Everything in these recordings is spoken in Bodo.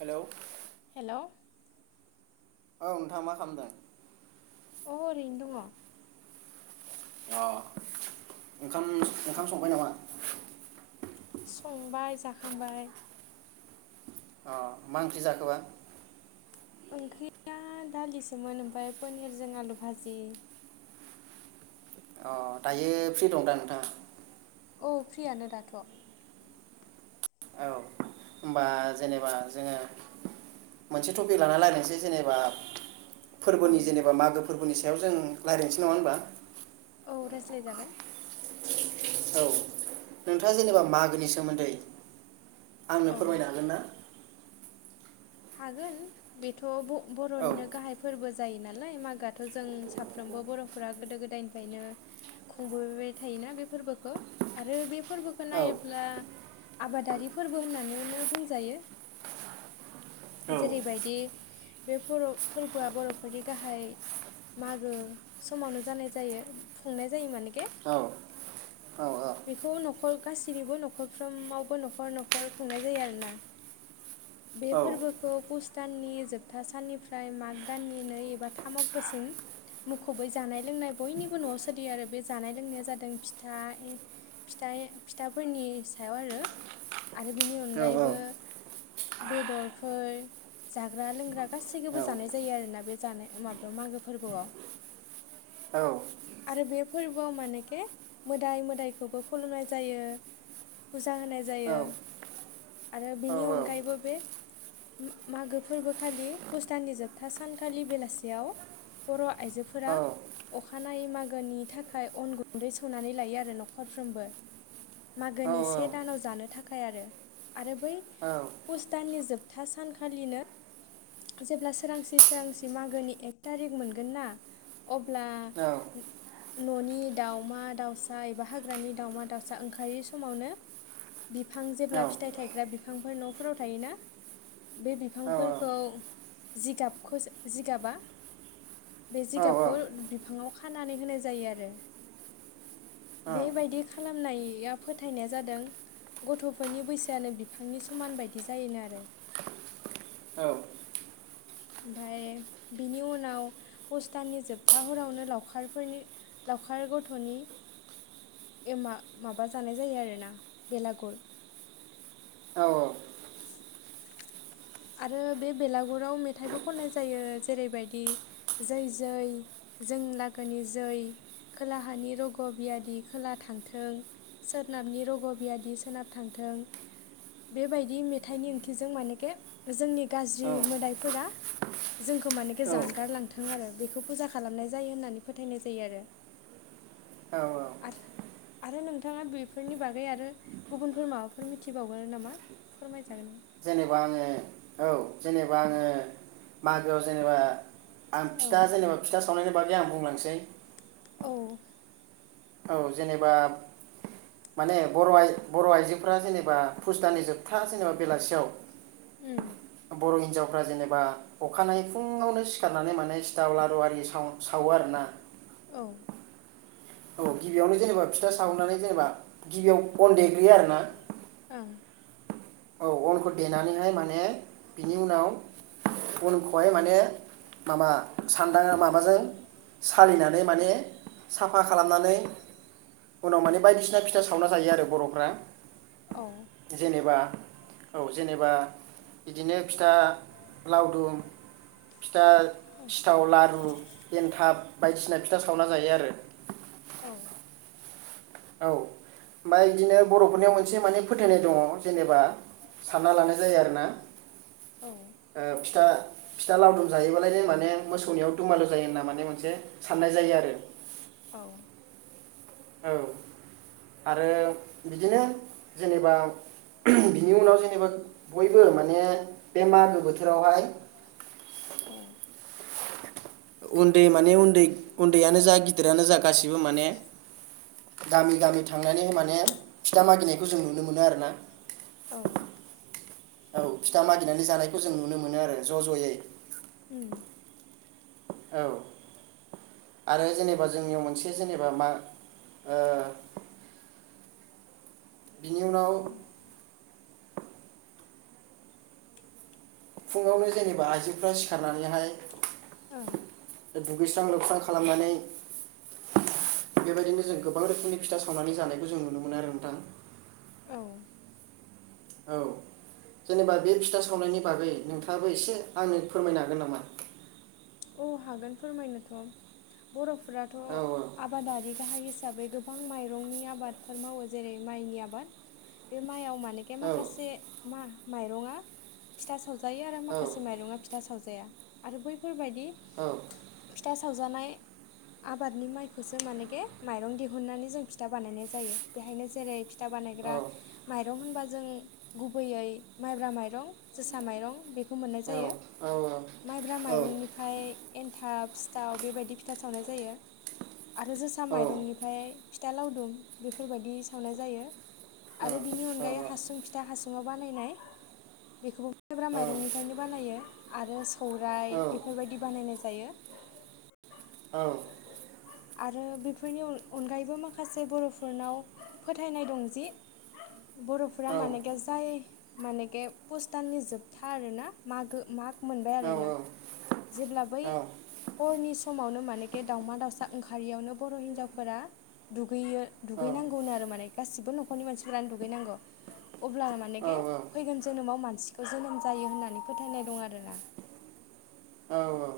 हेलौ। हेलौ। औ नोंथां मा खालामदों? अ ओरैनो दङ। अ ओंखाम ओंखाम संबाय नामा? संबाय जाखांबाय। अ मा ओंख्रि जाखोबा? ओंख्रिया दालिसोमोन ओमफ्राय पनिरजों आलु भाजि। अ दायो फ्रि दं दा नोंथाङा? औ फ्रियानो दाथ'। औ होमबा जेनेबा जोङो मोनसे टपिक लानानै रायलायनोसै जेनेबा फोरबोनि जेनेबा मागो फोरबोनि सायाव जों रायज्लायनोसै नङा होनबा? औ रायज्लायजागोन। औ नोंथाङा जेनेबा मागोनि सोमोन्दै आंनो औ फोरमायनो हागोन ना? हागोन बेथ' औ ब-बर'निनो गाहाय फोरबो जायो नालाय मागोआथ' जों साफ्रोमबो बर'फोरा गोदो गोदायनिफायनो खुंबोबाय थायोना बे फोरबोखो आरो बे फोरबोखो औ नायोब्ला आबादारि फोरबो होननानैनो बुंजायो। [inaudible] जेरैबायदि बे फर' फोरबोआ बर'फोरनि गाहाय मागो समावनो जानाय जायो खुंनाय जायो मानोके। औ औ औ। बेखौ न'खर गासैनिबो न'खरफ्रोमावबो न'खर न'खर खुंनाय जायो आरोना। [inaudible] बे फोरबो पुस दाननि जोबथा साननिफ्राय माग दाननि नै एबा थाम अक्ट'सिम मुखुबै जानाय लोंनाय बयनिबो न'आव सोलियो आरो बे जानाय लोंनाया जादों फिथा ए फिथाइ फिथाफोरनि सायाव आरो। आरो बेनि औ अनगायैबो बेदर [inaudible] जाग्रा लोंग्रा गासैखोबो औ जानाय जायो आरोना बे जानाय माबायाव मागो फोरबोआव। औ। आरो बे फोरबोआव मानोके मोदाय मोदायखौबो खुलुमनाय जायो। फुजा होनाय औ जायो आरो बेनि अनगायैबो बे मागो फोरबोखालि पुस दाननि जोबथा सानखालि बेलासियाव बर' आइजोफोरा अखा नायै मागोनि थाखाय अन गुन्दै सौनानै लायो आरो न'खरफ्रोमबो। मागोनि से दानाव जानो थाखाय आरो आरो बै पुस दाननि जोब था सानखालिनो जेब्ला सोरांसि सोरांसि मागोनि एक तारिक मोनगोन ना अब्ला न'नि दाउमा दाउसा एबा हाग्रानि दाउमा दाउसा ओंखारै समावनो बिफां औ जेब्ला फिथाइ थायग्रा बिफांफोर न'फोराव थायो ना बे औ बिफांफोरखौ जिगाबखौसो जिगाबा बे औ जिगाबखौ बिफाङाव खानानै होनाय जायो आरो बेबायदि खालामनाय या फोथायनाया जादों गथ'फोरनि बैसोआनो बिफांनि समान बायदि जायोनो आरो औ। ओमफाय बिनि उनाव पुस दाननि जोबथा हरावनो लावखारफोरनि लावखार [unintelligible] गथ'नि [unintelligible] एमा माबा जानाय जायो आरो ना बेलागुर। औ औ। आरो बे बेलागुराव मेथाइबो खननाय जायो। जेरैबायदि जै जै जों लागोनि जै खोलाहानि रग' बियादि खोला थांथों सोनाबनि रग' बियादि सोनाब थांथों बेबायदि मेथाइनि ओंथिजों माने के जोंनि गाज्रि औ मोदायफोरा जोंखौ मानेखि जानगारलांथों आरो बे खौ फुजा खालामनाय जायो होननानै फोथायनाय जायो आरो औ औ। आरो आरो नोंथाङा बेफोरनि बागै आरो गुबुनफोर माबाफोर मिथिबावगोन नामा फोरमाय जेनेबा आङो औ जेनेबा आङो मागोआव जेनेबा आं औ फिथा जेनेबा फिथा सावनायनि बागै आं बुंलांसै। औ औ जेनेबा माने बर आइ बर' आइजोफोरा जेनेबा पुस दाननि जोबथा जेनेबा बेलासियाव [unintelligible] उम। बर' हिन्जावफ्रा जेनेबा अखानायै फुङावनो सिखारनानै माने सिथाव लारु आरि साव-सावो आरो ना औ। औ गिबियावनो जेनेबा फिथा सावनानै जेनेबा गिबियाव अन देग्रोयो आरो ना। ओं औ अनखौ देनानैहाय माने बिनि उनाव बनखौहाय माने माबा सान्दाङा माबाजों सालिनानै माने साफा खालामना फ्राय उनाव माने बायदिसिना फिथा सावना जायो आरो बर'फ्रा। औ जेनेबा औ जेनेबा बिदिनो फिथा लावदुम फिथा सिथाव, लारु, एनथाब बायदिसिना फिथा सावना जायो आरो औ। औ ओमफाय बिदिनो बर'फोरनियाव एसे माने फोथायनाय दङ' जेनेबा सानना लानाय जायो आरो ना। औ ओ फिथा फिथा लावदुम जायोबालायनो माने मोसौनियाव दुमालु जायो होनना माने मोनसे साननाय जायो आरो [unintelligible] औ औ आरो बिदिनो जेनेबा [unintelligible] बिनि उनाव जेनेबा बयबो माने बे मागो बोथोरावहाय औ उन्दै माने उन्दै उन्दैयानो जा गिदिरानो जा गासिबो माने गामि गामि थांनानै माने फिथा मागिनायखौ जों नुनो मोनो आरोना [inaudible] औ औ फिथा मागिनानै जानायखौ जों नुनो मोनो आरो ज' ज'यै उम औ आरो जेनेबा जोंनियाव मोनसे जेनेबा मा ओ [inaudible] बिनि उनाव फुङावनो जेनेबा आइजोफ्रा सिखारनानैहाय औ दुगैस्रां लोबस्रां खालामनानै बेबायदिनो जों गोबां रोखोमनि फिथा सावनानै जानायखौ जों नुनो मोनो आरो नोंथां उम औ जेनेबा बे फिथा सावनायनि बागै नोंथाङाबो एसे आंनो फोरमायनो हागोन नामा औ हागोन फोरमायनोथ' बर'फोराथ' औ आबादारि गाहाय हिसाबै गो गोबां माइरंनि आबादफोर मावो जेरै माइनि आबाद बे माइयाव मानेके औ माखासे मा माइरङा फिथा सावजा जायो आरो औ माखासे माइरङा फिथा सावजाया आरो बैफोरबायायदि बिदि औ फिथा सावजानाय [inaudible] आबादनि माइखौसो मानेके माइरं दिहुननानै जों फिथा बानायनाय जायो बेहायनो जेरै फिथा औ बानायग्रा माइरं होनबा जों गुबैयै माइब्रा माइरं जोसा माइरं बेखौ मोननाय जायो औ औ माइब्रा माइरंनि फ्राय एन्थाब सिथाव बेबायदि फिथा सावनाय जायो आरो जोसा माइरंनिफ्राय फिथा लावदुम बेफोरबायदि सावनाय जायो आरो बिनि अनगायै हासुं फिथा हासुुंआव बानायनाय बेखौबो माइ ब्रा माइरंनिफ्रायनो बानायो आरो सौराइ औ बेफोरबायदि बानायनाय जायो औ आरो बेफोरनि अन अनगायैबो माखासे बर'फोरनाव फोथायनाय दं जि बर'फोरा औ औ मानेके जाय मानेके पस दाननि जोबथा आरोना मागो माग मोनबाय औ आरोना औ जेब्ला बै हरनि समावनो मानेके दाावमा दाउसा ओंखारियावनो बर' हिनजावफोरा दुगैयो दुगैनांगौनो आरो माने गासिबो नखर न'खरनि मानसिफोरानो दुगैनांगौ अब्ला मानेके फैगोन जोनाव मान सिखौ जोनोम जायो होननानै फोथायनाय दं आरोना औ औ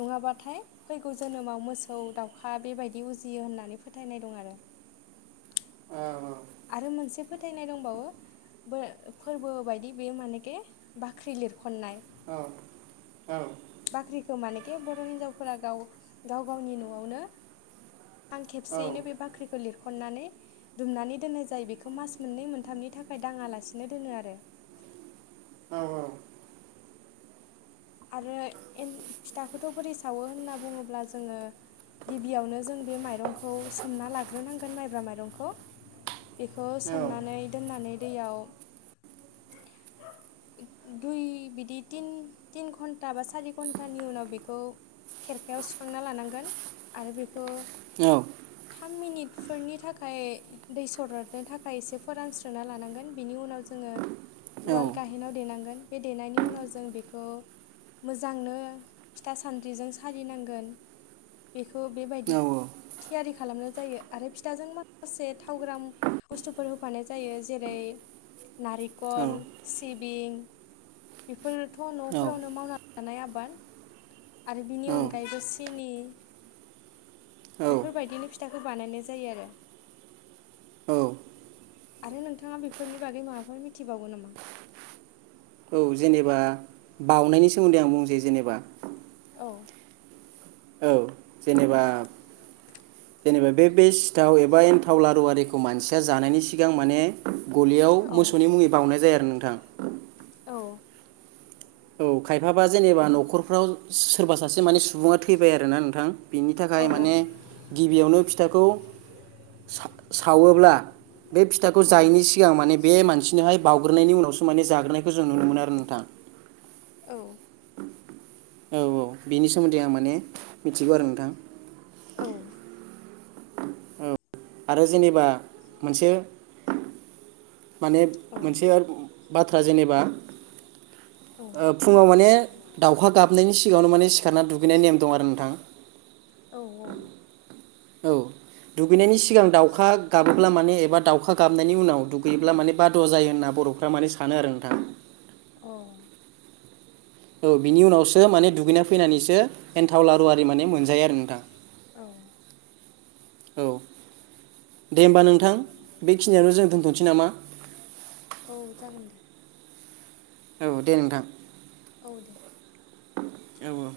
नङाबाथाय फैगौ जोनोमाव मोसौ दाउखा बेबायदि उजियो होननानै फोथायनाय दं आरो [inaudible] अ आरो मोनसे फोथायनाय दंबावो फोरबो बायदि बे मानेखे बाख्रि लिरख' औ औ बाख्रिखौ मानेखे बर' हिन्जावफोरा गाव गाव गावनि न'आवनो आं खेबसेयैनो बे बाख्रिखौ लिरख खननानै दुमनानै दोननाय जायो बेखौ मास मोननै मोनथामनि थाखाय दाङालासिनो दोनो आरो औ औ आरो फिथाखौथ' बोरै सावो होनना बुङोब्ला जोङो गिबियावनो जों बे माइरंखौ सोमना लाग्रोनांगोन माइब्रा माइरंखौ बेखौ सोमनानै दोननानै दैयाव दुइ बिदि तिन तिन घन्टा बा सारि घन्टानि उनाव बेखौ खेरखायाव सुखांना लानांगोन आरो बेखौ औ थाम मिनिटफोरनि थाखाय दै सरदनो थाखाय इसे फोरानस्रोना लानांगोन बिनि उनाव जोङो ओ उवाल गाहेनाव देनांगोन बे देनायनि उनाव जों बेखौ मोजांनो फिथा सान्द्रिजों सालिनांगोन बेखौ बेबायदि थियारि खालामनो जायो आरो फिथाजों माखासे थाव ग्राम बुस्थुफोर होफानाय जायो जेरै नारिकल सिबिं बेफोरथ' न' फोरावनो मावना लानाय आबाद आरो बिनि अनगायैबो सिनि बेफोरबायदिनो फिथाखौ बानायनाय जायो आरो। औ आरो नोंथाङा बेफोरनि बागै माबाफोर मिथिबावगौ नामा? औ जेनेबा बउनायनि सोमोन्दै आं बुंनोसै जेनेबा औ औ जेनेबा जेनेबा बे बेस ताव एबा एन्थाव लारुवारिखौ मानसिया जानायनि सिगां माने गलियाव औ मोसौनि मुङै बावउनाय जाया आरो नोंथां। औ औ खायफाबा जेनेबा न'खरफ्राव सोरबा सासे माने सु बुङा थैबाय आरोना नोंथां बेनि औ थाखाय माने गिबियावनो फि थाखौ सा-सावोब्ला बे फिथाखौ औ जायिनि सिगां माने बे मानसिनोहाय बावउग्रोनायनि उनावसो माने जाग्रोनायखौ जों नुनो मोनो आरो नोंथां। औ औ औ बिनि सोमोन्दै आं माने मिथिगौ आरो नोंथां। औ आरो जेनेबा मोनसे माने मोनसे बाथ्रा जेनेबा औ ओ फुङाव माने दाउखा गाबनायनि सिगाङावनो माने सिखारना दुगैनाय नेम दं आरो नोंथां। औ [unintelligible] औ दुगैनायनि सिगां दाउखा गाबोब्ला माने एबा दाउखा गाबनायनि उनाव दुगैयोब्ला माने बाद'वा जायो होनना बर' फ्रा माने सानो आरो नोंथां। औ औ बिनि उनावसो माने दुगैना फैनानैसो एन्थाव लारु आरि माने मोनजायो आरो नोंथां। औ [inaudible] औ दे होमबा नोंथां बेखिनियावनो जों दोनथ'नोसै नामा? [inaudible] औ जागोन दे औ दे नोंथां। औ दे। औ औ।